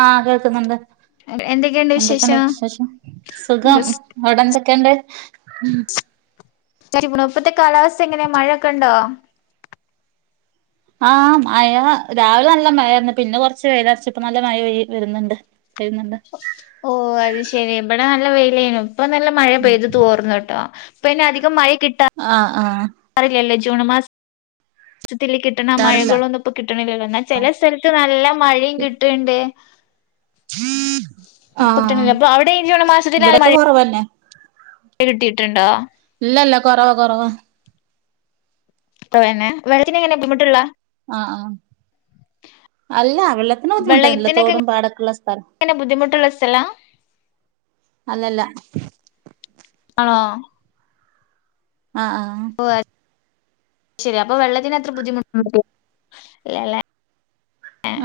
ആഹ് കേൾക്കുന്നുണ്ട് എന്തൊക്കെയുണ്ട് വിശേഷം സുഖം അവിടെ എന്തൊക്കെയുണ്ട് [unintelligible] ഇപ്പത്തെ കാലാവസ്ഥ എങ്ങനെയാ മഴയൊക്കെ ഇണ്ടോ ആഹ് മയ രാവിലെ നല്ല മയയായിരുന്ന് പിന്നെ കൊറച്ച് വെയില് അറിച്ച് ഇപ്പം നല്ല മയ പെ വരുന്നുണ്ട് വരുന്നുണ്ട് ഓഹ് അത് ശെരി ഇബടെ നല്ല വെയിലേന് ഇപ്പൊ നല്ല മഴ പെയ്ത് തോർന്നുട്ടോ പിന്നെധികം മഴ കിട്ടാ ആഹ് ആഹ് അതില്ലല്ലേ ജൂൺ മാസ് സ്ത്തില് കിട്ടണ ട്ടാറില്ല മഴകളൊന്നും ഇപ്പൊ കിട്ടണില്ലല്ലോ എന്ന ചെല സ്ഥലത്ത് നല്ല മഴയും കിട്ട്ണ്ട് ഇപ്പൊ കിട്ടണില്ല അപ്പൊ അവിടെ ഇ ജൂൺ മാസത്തിനാല് മഴ കുറവന്നെ കിട്ടിയിട്ടുണ്ടോ ഇല്ല ഇല്ല കൊറവ കൊറവാ ഇപ്പന്നെ വെള്ളത്തിന്ങ്ങനെ ബുദ്ധിമുട്ടുള്ള ആഹ് ആഹ് അല്ല വെള്ളത്തിന് ബുദ്ധിമുട്ടന്നില്ല തോടും പാടൊക്കെള്ള സ്ഥല [unintelligible] ബുദ്ധിമു ള്ളഷ്ടല്ല അല്ലല്ല ആണോ ആഹ് ആഹ് ഓ അത് ശരി അപ്പൊ വെള്ളത്തിന് അത്ര ബുദ്ധിമുട്ടു [unintelligible] ഇല്ലാലെ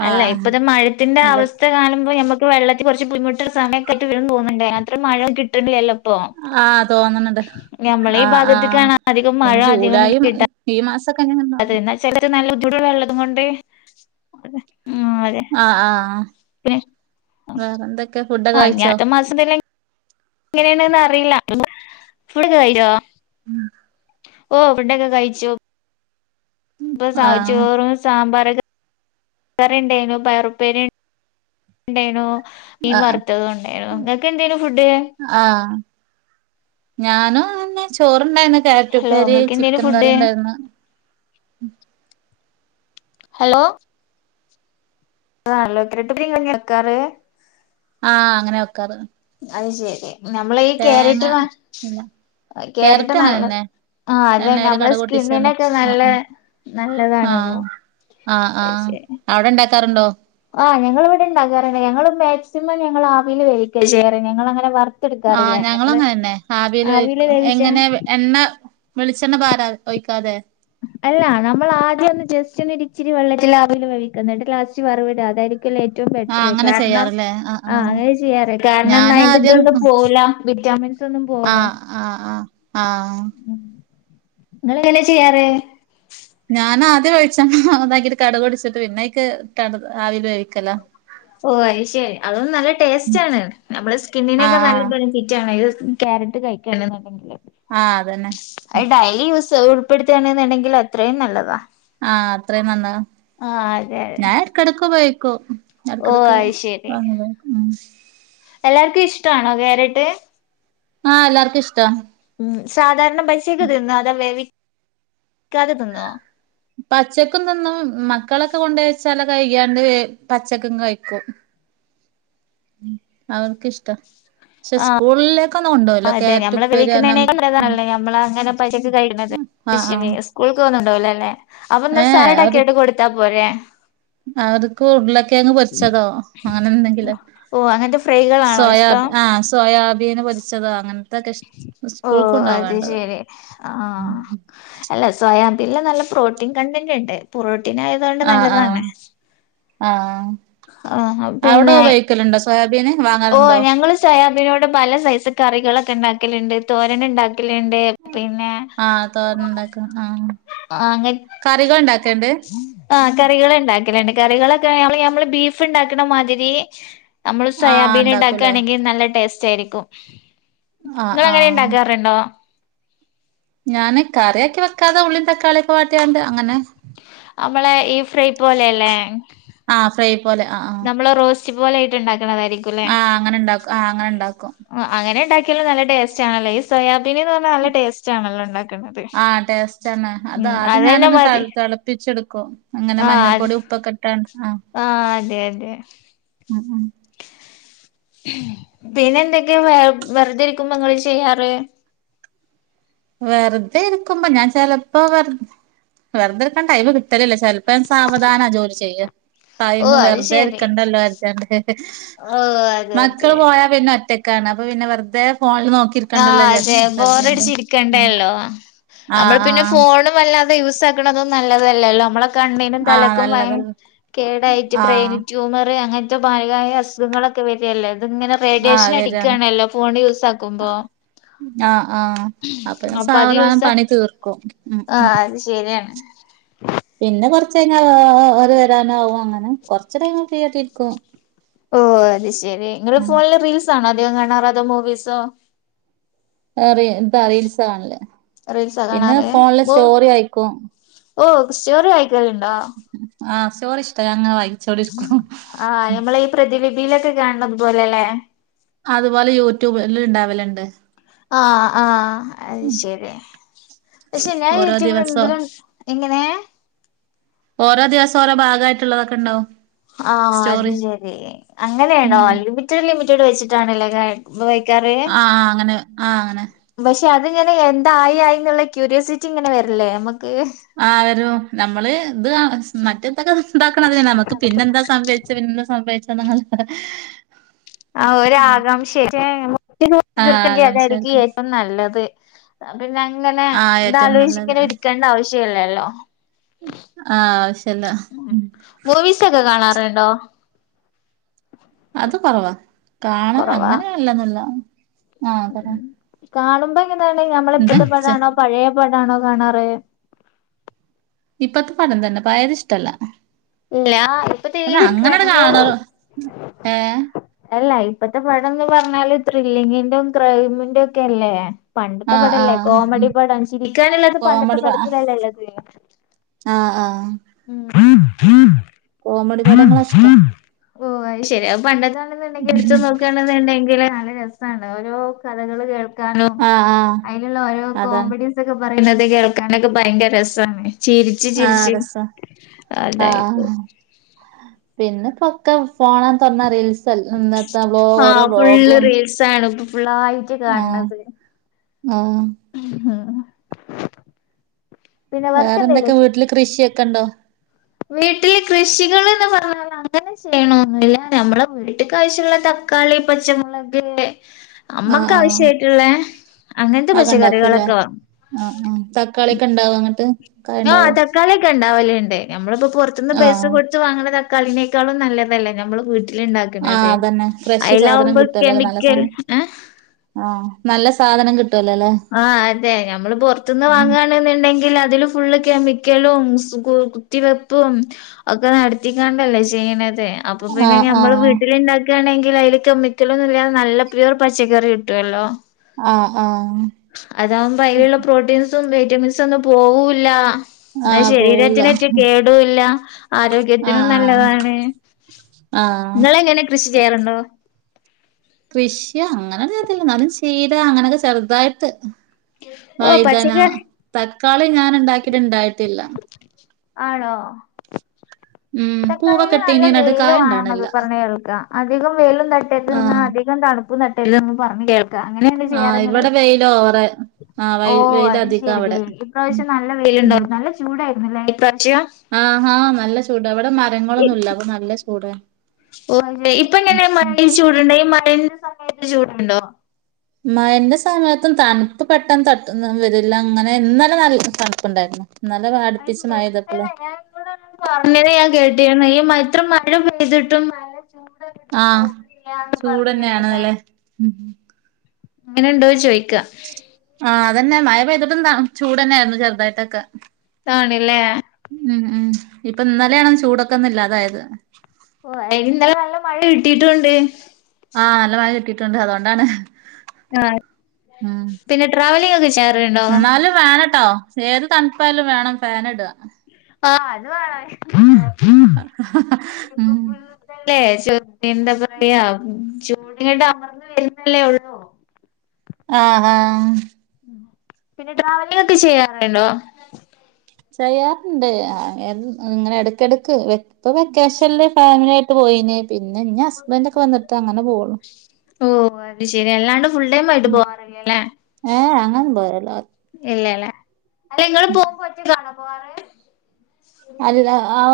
അല്ല ആഹ് ഇപ്പത്തെ മഴത്തിന്റെ ഇല്ലൽ അവസ്ഥ കാണുമ്പോ നമ്മ ഇപ്പോ വെള്ളത്തി കുറച്ച് ബുദ്ധിമുട്ട് സമയൊക്കയ്ട്ട് വരു തോന്നുണ്ട് അത്ര മഴ കിട്ട്ണില്ലല്ലോ ഇപ്പോ ആഹ് തോന്ന്ണ് ണ്ട് നമ്മളെ ഈ ആഹ് ആഹ് ഭാഗത്ത്ക്കാണ് അധികം ഇനി മഴ ജൂലൈ അധികൊന്നു കിട്ടാ ഈ മാസൊക്കങ്ങനെ അതെ എന്നാ ചിലത് നല്ല ബുദ്ധിമുട്ട ഉള്ളതു കൊണ്ട് ഉം അതെ ആഹ് ആഹ് പിന്നെ അഹ് വേറെന്തൊക്കെ ഫുഡൊക്കെ ആഹ് കഴിച്ചോ ആറ്റ മാസ [unintelligible] എങ്ങനാണുന്ന് അറീല [unintelligible] ഉം ഓഹ് ഫുടൊക്കെ കഴിച്ചു ഇപ്പൊ ആഹ് സൗജോറും സാമ്പാർ കറിണ്ടെന്നു പയറുപ്പേരി ഉണ്ടെയിനു മീൻ ആഹ് വർത്തതു ഉണ്ടെയിനു ഇങ്ങക്ക് എന്തേയ്നു ഫുഡ് ആഹ് ഞാനു അത ന്നെ ചോറ്ണ്ടായിന്നു ഹലോ ക്യാരറ്റുപ്പേരി ഇങ്ങക്ക് എന്തേനു ചിക്കൻ കറി ഫുഡ് ഉണ്ടായിരുന്നു ഹലോ ഹലോ [unintelligible] കിക്കാറ് ആഹ് അങ്ങനെ വെക്കാറ് അത് ശെരി നമ്മള ഈ തേങ്ങ കേരട്ട് ന ഇല്ല കേരട്ട് ക്യാരറ്റും നല്ലത് അങ്ങനെന്നെ ആഹ് അതന്നെ എണ്ണേല് നമ്മള കടുക് പൊട്ടിച്ചാണ്ട് സ്കിന്നിനൊക്കെ ആഹ് നല്ല ആഹ് നല്ലതാണ്തോ അ ആഹ് അവ്ടെ ഉണ്ടാക്കാറുണ്ടോ ആഹ് ഞങ്ങളിവിടെ ഇണ്ടാക്കാറ്ട് ഞങ്ങള് മാക്സിമം ഞങ്ങള് ആവീല് വേവിക്ക ചെയ്യാറ് ഞങ്ങളങ്ങനെ വർ ആഹ് ഞങ്ങള് അങ്ങനന്നെ ആവില് ആവിൽ വേവിക്കു വേവിച്ച എങ്ങനെ എണ്ണ വെളിച്ചെണ്ണ പാര ഒഴിക്കാതെ അല്ല നമ്മള് ആദ്യൊന്ന് ജസ്റ്റോന്ന് ഇച്ചിരി വെള്ളത്തിലാവില് വേവിക്ക എന്നിട്ട് ലാസ്റ്റ് വറവിട അതായ ക്കില ഏറ്റവും ആഹ് ബെറ്ററ് അങ്ങനെ കാരണം ചെയ്യാറില്ലേ ആഹ് അങ്ങനെ ചെയ്യാറേ കാരണം ന്നായി ഞാനാദ്യം ഇതൊന്നും പോവൂല വിറ്റാമിൻസ് ഒന്നും പോ ആഹ് ആഹ് ആഹ് ആഹ് ഉം നിങ്ങളെങ്ങനെ ചെയ്യാറ് ഞാൻ ആദ്യം വെളിച്ചെണ്ണ താക്കിട്ട് കടുക് പൊട്ടിച്ചിട്ട് പിന്നയ്ക്ക് കട് ആവീല് വേവിക്കല ഓഹ് അത് ശരി അതൊണ്ട് നല്ല ടേസ്റ്റ് ആണ് നമ്മുടെ സ്കിന്നിനൊക്കെ ആഹ് നല്ല ആഹ് ബെനിഫിറ്റാണ്ത് ക്യാരറ്റ് കഴിക്കണ്ന്ന് ഉണ്ടെങ്കിൽ ആഹ് അതന്നെ ഡെയിലി യൂസ് ഇടുത്തയാണെന്നുണ്ടെങ്കിൽ അത്രയും നല്ലതാ ആഹ് അത്രയും നല്ലതാ ആഹ് അതെ അതെ ഞാൻ ഇടക്കിടക്ക് ഉപയോഗിക്കും ഓ ഇടക്ക്ഇടക്ക് അത് ശരി വാങ്ങി പോക്കും മം എല്ലാർക്കും ഇഷ്ടാണോ ക്യാരറ്റ് ആഹ് എല്ലാർക്കു ഇഷ്ടാ. ഉം സാധാരണ ബൈസേക്ക് തിന്നോ അതോ വേവിക്കാതെ തിന്നോ. പച്ചക്കും തിന്നും മക്കളൊക്കെ കൊണ്ടേച്ചാല് കഴ്ക്യാണ്ട് പച്ചക്കും കഴിക്കും. ഉം അവര്ക്കിഷ്ടാ ക്ഷെ ആഹ് സ്കൂളിലെ ക്കൊന്നും കൊണ്ടോവൂലാ കേരറ്റ് ഉപ്പേരീ അറഞ്ഞാ മ്മളാങ്ങനെ പച്ചക്ക്കഴിക്ണതല്ലെ ആഹ് സ്കൂൾക്കൊന്നും കൊണ്ടോവൂലല്ലേ അപ്പൊ ന്ന ഏഹ് അത് സാലഡാക്ക്യാട്ട് കൊ ട്ത്താ പോരേ. അവർക്ക് ഉർളക്കേങ്ങ് പൊരിച്ചതോ അങ്ങനെ എന്തെങ്കിലു ഓഹ് അങ്ങൻത്തെ ഫു സോയാ ആഹ് സോയാബീൻ പൊരിച്ചതോ അങ്ങൻത്തൊക്കെ ഇഷ് സ്കൂൾക്ക് ഓഹ് അത് കൊണ്ടോവാണ്ടത് ശെരി ആഹ്. അല്ല സോയാബീൻല് നല്ല പ്രോട്ടീൻ കണ്ടന്റ്ണ്ട് പ്രോട്ടീനായ ആഹ് ആഹ് ആഹ് ആഹ് അവടെ ഉപയോഗിക്കല്ണ്ടോ സോ സോയാബീൻ വാങ്ങ ഓഹ് ഞങ്ങള് സോയാബിനോട് പല സൈസ് കറികളൊക്കെ ണ്ടാക്കല്ണ്ട് തോരന് ണ്ടാക്കല്ണ്ട് പിന്നെ ആഹ് തോരനുണ്ടാക്കാൻ ആഹ് അങ്ങെ കറികൾ ഉണ്ടാക്കേണ്ട് ആഹ് കറികള്ണ്ടാക്കല്ണ്ട് കറികളൊക്കെ നമ്മള് ബീഫ് ണ്ടാക്കണ മാതിരി നമ്മള്. ആഹ് ഉണ്ടാക്കൂലേ സോയാബീൻണ്ടാക്കാണെങ്കി നല്ല ടേസ്റ്റായിരിക്കും ആഹ് ങ്ങളങ്ങനെ ആഹ് ണ്ടാക്കാറ്ണ്ടോ. ഞാന് കറിയാക്കി വെക്കാതെ ഉള്ളീ തക്കാളിയൊക്കെ വാട്ടിയാണ്ട് അങ്ങനെ. അമ്മളെ ഈ ഫ്രൈ പോലെയല്ലേ. ആഹ് ഫ്രൈ പോലെ ആഹ്. നമ്മള് റോസ്റ്റ് പോലായിട്ട് ഉണ്ടാക്കുന്നതായിരി ആഹ് അങ്ങനെണ്ടാ ആഹ് അങ്ങനെണ്ടാക്കും. ആഹ് അങ്ങനെണ്ടാക്കിയാലും നല്ല ടേസ്റ്റാണല്ലോ ഈ സോയാബീന് ന്ന് പറഞ്ഞാ നല്ല ടേസ്റ്റ് ആണല്ലോ ണ്ടാ ആഹ് ടേസ്റ്റാണ്. അതാ അത് അതന്നെ ഞാനൊന്ന് മതി തൾ തൾപ്പിച്ചെടുക്കും അങ്ങനെ ആഹ് മഞ്ഞപ്പൊടി ഉപ്പൊക്കെ ട്ട് ആഹ്. ആഹ് അതെ, അതെ. ഉം, ഉം. പിന്നെ എന്തൊക്കേ വ വെർതെ ഇരിക്കുമ്പോ ങ്ങള് ചെയ്യാറ്. വെർതെരിക്കുമ്പോ ഞാൻ ചെലപ്പോ വെർ വെർതെരിക്കാൻ ടൈമ് കിട്ടലില്ലാ ചെൽ പ്പ ഞാ സാവധാനാ ജോലി ചെയ്യല് ടൈമ് ഓഹ് അത് വെറുതെ ശരി ഇരിക്കണ്ടല്ലോര്ത്യാണ്ട്. ഓഹ് അതെ മക്കള് അതെ പോയാ പിന്നെ ഒറ്റക്കാണ് അപ്പൊ പിന്നെ വെർതെ ഫോണില് നോക്കിയിരിക്കണ്ടല്ലോചാരിച് കെര്ത്യാണ്ട്. ക്കണ്ടല്ലോ നമ്മള് പിന്നെ ആഹ് ഫോണ് വല്ലാതെ യൂസാക്ക്ണതും നല്ലതല്ലല്ലോ മ്മളെ കണ്ണിനും ആഹ് തലക്കും ഭയ നല്ലതല്ല കേടായിട്ട് ആഹ് ബ്രെയിന് ട്യൂമറ് അങ്ങനത്തെ ഭായകായ അസുഖങ്ങളൊക്കെ വരല്ലേ ത്ങ്ങനെ റേഡിയേഷൻ ആഹ് വരാണ് അടിക്കാണല്ലോ ഫോണ് യൂസാക്കു ആഹ് ആഹാ അപ്പൊ സാവധാനം പണി തീർക്കും ഉം, ഉം. ശെരിയാണ്. പിന്നെ കൊറച്ച് കയ്ഞ്ഞാ ഓ ഓ ഓര് വരാനാവും അങ്ങനെ കൊറച്ച് ടൈമ് ഫ്രീ ആയിട്ടിരിക്കും. ഓഹ് അത് ശെരി. ഇങ്ങള് ഫോണില് റീൽസാണോ അധികം കാണാറ് അതോ മൂവീ സൊ? ഏഹ് റി ഇതാ റീൽസാ കാണല്. റീൽസാ പിന്നെ കാണാറ് ഫോണിലെ സ്റ്റോറി വായിക്കും. ഓഹ് സ്റ്റോറി വായിക്കല്ണ്ടോ? ആഹ് സ്റ്റോറി ഇഷ്ടാ. ഞാന്ങ്ങനെ വായി ആഹ് ഞമ്മളെ ഈ പ്രതിലിപിലൊക്കെ കാണ് ണത് പോലെ ല്ലേ. അതുപോലെ യൂട്യൂബ് ല് ഇണ്ടാവല്ണ്ട്. ആഹ്, ആഹ് അഹ് ശെരി. പക്ഷെ ഞാൻ ഓരോ യൂറ്റൂബിലും ദിവസം ഇതിലും എങ്ങനെ? ഓരോ ദിവസം ഓരോ ഭാഗായിട്ടുള്ളതൊക്കെ ഇണ്ടാവും. ആഹ് അത് സ്റ്റോറി ശെരി അങ്ങനേണോ ഉം യൂ റ്റിഡ് ലിമിറ്റഡ് വെച്ചിട്ടാണ്ല്ലേ കെ ഉപയോഗിക്കാറ് ആഹ് അങ്ങന് ആഹ് അങ്ങനെ. പക്ഷെ അത്ങ്ങനെ എന്തായി ആയി ന്ന്ള്ളെ ക്യൂരിയോസിറ്റി ഇങ്ങനെ വര്ല്ലേ ഞമ്മക്ക്. ആഹ് വരും. നമ്മള് ഇത് മറ്റേ തൊക്കെ ഇതാക്ക്ണ മാതിരിയെന്നെ നമ്മക്ക് പിന്നെന്താ സംഭവിച്ചെ പിന്നെന്താ സംഭവിച് [unintelligible] [inaudible] ആഹ് ഒരു ആകാംക്ഷ ആയിരിക്കും. ആഹ് [unintelligible] ആകാംക്ഷ അതായിരിക്കും ആയിരിക്കും. ഏറ്റവും നല്ലത്. പിന്നെ അങ്ങനെ ആഹ് ഏറ്റവും ഇതാലോയ്ച്ച് നല്ലത് ഇങ്ങനെ ഇരിക്കണ്ട ആവശ്യെല്ലല്ലോ. ആഹ് ആവശ്യല്ല. മൂവിസ് ഒക്കെ കാണാറ്ണ്ടോ? അത് കൊറവാ കാണാ കുറവാ അങ്ങനെ കാണലൊന്നുല്ല. ആഹ് പറ കാണുമ്പോ എങ്ങനാണ് ഞമ്മളെ എന്താ ഇപ്പത്തെ ചെ പടാണോ പഴയ പടാണോ കാണാറ്? ഇപ്പത്തെ പടം തന്നെ പയേത് ഇഷ്ടല്ല. ഇല്ല ഇപ്പത്തെ ഈ പിന്നെ അങ്ങനെട് ക്രൈമോ കാണലും, ഏഹ്? അല്ല ഇപ്പത്തെ പടംന്ന് പറഞ്ഞാല് ത്രില്ലിങ്ങിന്റെതും ക്രൈമിന്റെതും ഒക്കെ അല്ലേ. പണ്ടത്തെ ആഹ് പടംല്ലേ ആഹ് കോമഡി പടം ചിരിക്കാന്ള്ളത് പണ്ടത്തെ കോമഡി പ പടത്തിലല്ലെ ഇള്ളത്. ആഹ് ആഹ്. കോമഡി പടങ്ങളാ ഇഷ്ടം ഓഹ് അഹ് ശെരി അഹ് പണ്ടത്തെ ണ്ന്ന്ണ്ടെങ്കി ഇട്ത്ത് നോക്കാന്ന്ണ്ടെങ്കില് നല്ല രസാണ് ഓരോ കഥകള് കേൾ ക്കാനും ആഹ് ആഹ് അയ്ല്ള്ള ഓരോ അതാണ് കോമഡി സൊക്കെ പറിണത് കേൾക്കാനൊക്കെ ഭയങ്കര രസാണ്. ചിരി ആഹ് രസാ. അതായത് പിന്നെപ്പൊ ഒക്കെ ഫോണാണ്ട് തൊർന്നാ റീൽസ് സൽ ഇന്നത്തെ വ്ലോ ഓരോ ആഹ് ഫുള്ള് വ്ലോഗും റീൽസാണ് ഇപ്പൊ ഫുള്ളായിട്ട് ആഹ് ആഹ്. ആഹ്. വേറെന്തൊക്കെ വീട്ടില് കൃഷിയൊക്കെണ്ടോ? വീട്ടില് കൃഷികള്ന്ന് പറഞ്ഞാൽ അങ്ങനെ ചെയ്യണോന്നില്ല നമ്മളെ വീട്ട്ക്ക് ആവശ്യള്ള ത ക്കാളി, പച്ചമുളക് ആഹ് നമ്മക്ക് ആഹ് ആവശ്യായ്ട്ട്ള്ളേ അങ്ങൻത്തെ അതൊക്കെ ഉണ്ടാക്കൂല്ലേ പച്ചക്കറികളൊക്കെ വാങ്ങും. ആഹ് ആഹ് തക്കാളിയൊക്കെ ഇണ്ടാവൊ ഇങ്ങട്ട്? ആ തക്കാളി ഒക്കെ ഇണ്ടാവല്ണ്ട് നമ്മളിപ്പൊ പൊറത്ത്ന്ന് പൈസ ആഹ് കൊട് ത്ത് വാങ്ങ്ണ തക്കാളിനെക്കാളും നല്ലതല്ലെ ഞമ്മള് വീട്ടില് ഇണ്ടാ ആഹ് ക്ക്ണത് അതന്നെ ഫ്രഷ് സാധനം അയിലാവുമ്പോ കിട്ടുവല്ലോല്ലേ നല്ല കെമിക്കൽ സാധനം ഏഹ് ആഹ് നല്ല സാധനം കിട്ടുവല്ലേ അല്ലേ ആഹ് അതെ ഞമ്മള് പൊറത്ത്ന്ന് വാങ്ങാൻ - ന്ന്ണ്ടെങ്കില് അതില് ഫുള്ള് കെമിക്കലും കുത്തിവെപ്പും- ഒക്കെ നടത്തിക്കാണ്ടല്ലേ ചെയ്യണത് അപ്പൊ പിന്നെ ആഹ് ഞമ്മള് ആഹ് വീട്ടിലിണ്ടാക്കി - ക്കാണങ്കി അയ്ല് കെമ്മിക്കലൊന്നുല്ലാ നല്ല പ്യൂർ പച്ചക്കറി കിട്ടോല്ലോ ആഹ് ആഹ് അതാവുമ്പോ അയിലുള്ള പ്രോട്ടീൻസും വൈറ്റമിൻസും ഒന്നും പോവൂല്ല എന്നാ ആഹ് പോവൂല ശരീരത്തിനറ്റു കേടുയില്ല ആരോഗ്യത്തിനും നല്ലതാണ് ആഹാ ഇങ്ങളെങ്ങനെ കൃഷി ചെയ്യാറ്ണ്ടോ കൃഷി അങ്ങനെന്നും ചെയ്യത്തില്ല എന്നാലും ചീരാ അങ്ങനൊക്കെ ചെറ്തായിട്ട് ഓഹ് വൈതന പച്ചക്കറി തക്കാളി ഞാന് ഇണ്ടാക്കിട്ട് ഇണ്ടായിട്ടില്ല ആണോ ഉം തക്കാളിക്ക് പൂവൊക്കെ നല്ല ഇട്ടീനി എന്നിട്ട് വെയില് കായ വേണം ഇണ്ടാവണില്ല എന്നൊക്കെ പറഞ്ഞ് കേൾക്കാം. അധികം വെയിലും തട്ടരുതെന്ന്, ആഹ് അധികം തണുപ്പും തട്ടര്തെന്ന് പറഞ്ഞ് കേൾ അങ്ങനെയെല്ലെ ചെയ്യാറ് ആഹ് നിങ്ങള് ഇവിടെ വെയില് ഓവറ് ആഹ് വൈ ഓഹ് വെയില് അത് അധികാ ശരി അവിടെ ഉം ഇപ്രാവശ്യം നല്ല ഉം വെയിലുണ്ടാരുന്നു നല്ല ചൂടായിരുന്നില്ലേ ഇപ്രാവിശ്യം. ആഹാ നല്ല ചൂട ഇവിടെ മരങ്ങളൊന്നുല്ല അപ്പൊ നല്ല ചൂട ഓ ഇപ്പൊ എങ്ങെനെയാ മഴയിൽ ചൂടുണ്ടോ ഈ മഴന്റെ സമയത്ത് ചൂടുണ്ടോ? മഴന്റെ സമയത്തും തണുപ്പ് പെട്ടെന്ന് തട്ടുന്ന് വരില്ല, അങ്ങനെ ഇന്നെലെ നല്ല തണുപ്പുണ്ടായിരുന്നു. നല്ല വാടിപ്പിച്ചു [unintelligible] മയതപ്പലെ. നിങ്ങള് പറഞ്ഞത് ഞാൻ കേട്ടിരുന്നു ഈ ഇത്ര മഴ പെയ്തിട്ടും മഴ- ആഹ് ചൂട് കേട്ട് തന്നെയാണ് നല്ലെ എങ്ങനെ ഉണ്ടോന്ന് ചോയിക്ക ആഹ് അത് തന്നെ മഴ പെയ്തിട്ടും ത ചൂട് തന്നെ ആയിരുന്നു ചെറുതായിട്ടൊക്കെ. ആണില്ലേ ഉം ഉം ഇപ്പൊ ഇന്നലെയാണ് ചൂടൊക്കെ ഒന്നില്ലാതായത്. ഓ അയിന് ഇന്നലെ നല്ല മഴ കിട്ടിട്ടും ഉണ്ട്. ആഹ്, നല്ല മഴ കിട്ടിയിട്ടുണ്ട് അതുകൊണ്ടാണ്. ആഹ് ഉം പിന്നെ ട്രാവലിംഗ് ഒക്കെ ചെയ്യാറുണ്ടോ? ഫാൻ ഇട്ടോ ഏത് തണുപ്പായാലും വേണം ഫാന് ഇടുക ആഹ് അത് വേണംഅ [unintelligible] ഉം പ്പല്ലേ... എന്താ പറയാ ചൂടി [unintelligible] ൻ്റെ അമ്യത് വരുന്നല്ലേ ഉള്ളൂ. ആഹ് ആഹ് പിന്നെ ട്രാവലിംഗ് ഒക്കെ ചെയ്യാറുണ്ടോ? ചെയ്യാറുണ്ട് ഇങ്ങനെ എടക്കെടുക്ക്‌ വെ ഇപ്പൊ വെക്കേഷനില് ഫാമിലി ആയിട്ട് പോയിന്, പിന്നെ ഇഞ്ഞ് ഹസ്ബൻ്റ് ഒക്കെ വന്നിട്ട് അങ്ങനെ പോകുള്ളു. ഓ അത് ശെരി അല്ലാണ്ട് ഫുൾ ടൈം ആയിട്ട് പോവാറില്ലേ ഇല്ലേ ഏഹ് അങ്ങനെന്നും പോവയില്ല ഇല്ല ഇല്ല അല്ല നിങ്ങള് പോകുമ്പോ ഒറ്റക്കാണോ പോവാറ്? അല്ല, ആ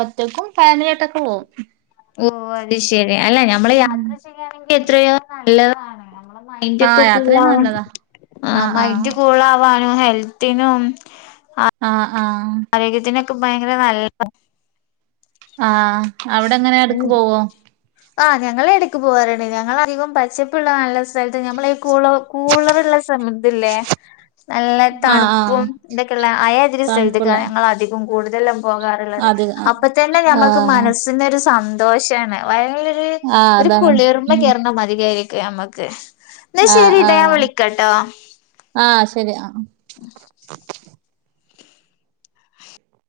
ഒറ്റക്കും ഫാമിലി ആയി ട്ടൊക്കെ പോവും. ഓ അത് ശരി അല്ല നമ്മള് ഉം യാത്ര ചെയ്യാനെങ്കിൽ എത്രയോ നല്ലതാണ്. നമ്മളെ മൈൻഡ് ഒക്കെ ആഹ് യാത്ര കൂൾ ചെയ്യുന്നത് ആവാൻ നല്ലതാ ആഹ് ആഹ് മൈൻഡ് കൂള ആവാനും ഹെൽത്തിനും ആഹ് ആഹ് ആരോഗ്യത്തിനൊക്കെ ഭയങ്കര നല്ല ആഹ് അവിടെ എങ്ങനെ എടക്ക് ഉം പോവോ? ആഹ് ഞങ്ങള് എടക്ക് പോവാറ്ണ്ട് ഞങ്ങള അധികം പച്ചപ്പുള്ള നല്ല സ്ഥലത്ത് നമ്മള ഈ കൂളോ കൂളറുള്ള സമയത് ല്ലേ നല്ല ആഹ് ആഹ് തണുപ്പും ഇതൊക്കെയള്ള അയാതിരി സ്തൽത് തണുപ്പുള്ള അധികം കൂടുതലും പോകാറുള്ളത് അതെ അപ്പൊ തന്നെ ഞമ്മക്ക് ആഹ് മനസ്സിനു ഒരു സന്തോഷാണ്. ഭയങ്കൊരു ആഹ് ഒരു അതാണ്. കുളിർമ കേറുന്ന മതികായിരിക്കും നമ്മക്ക്. ആഹ് ആഹ് ആഹ് ശരി ആഹ്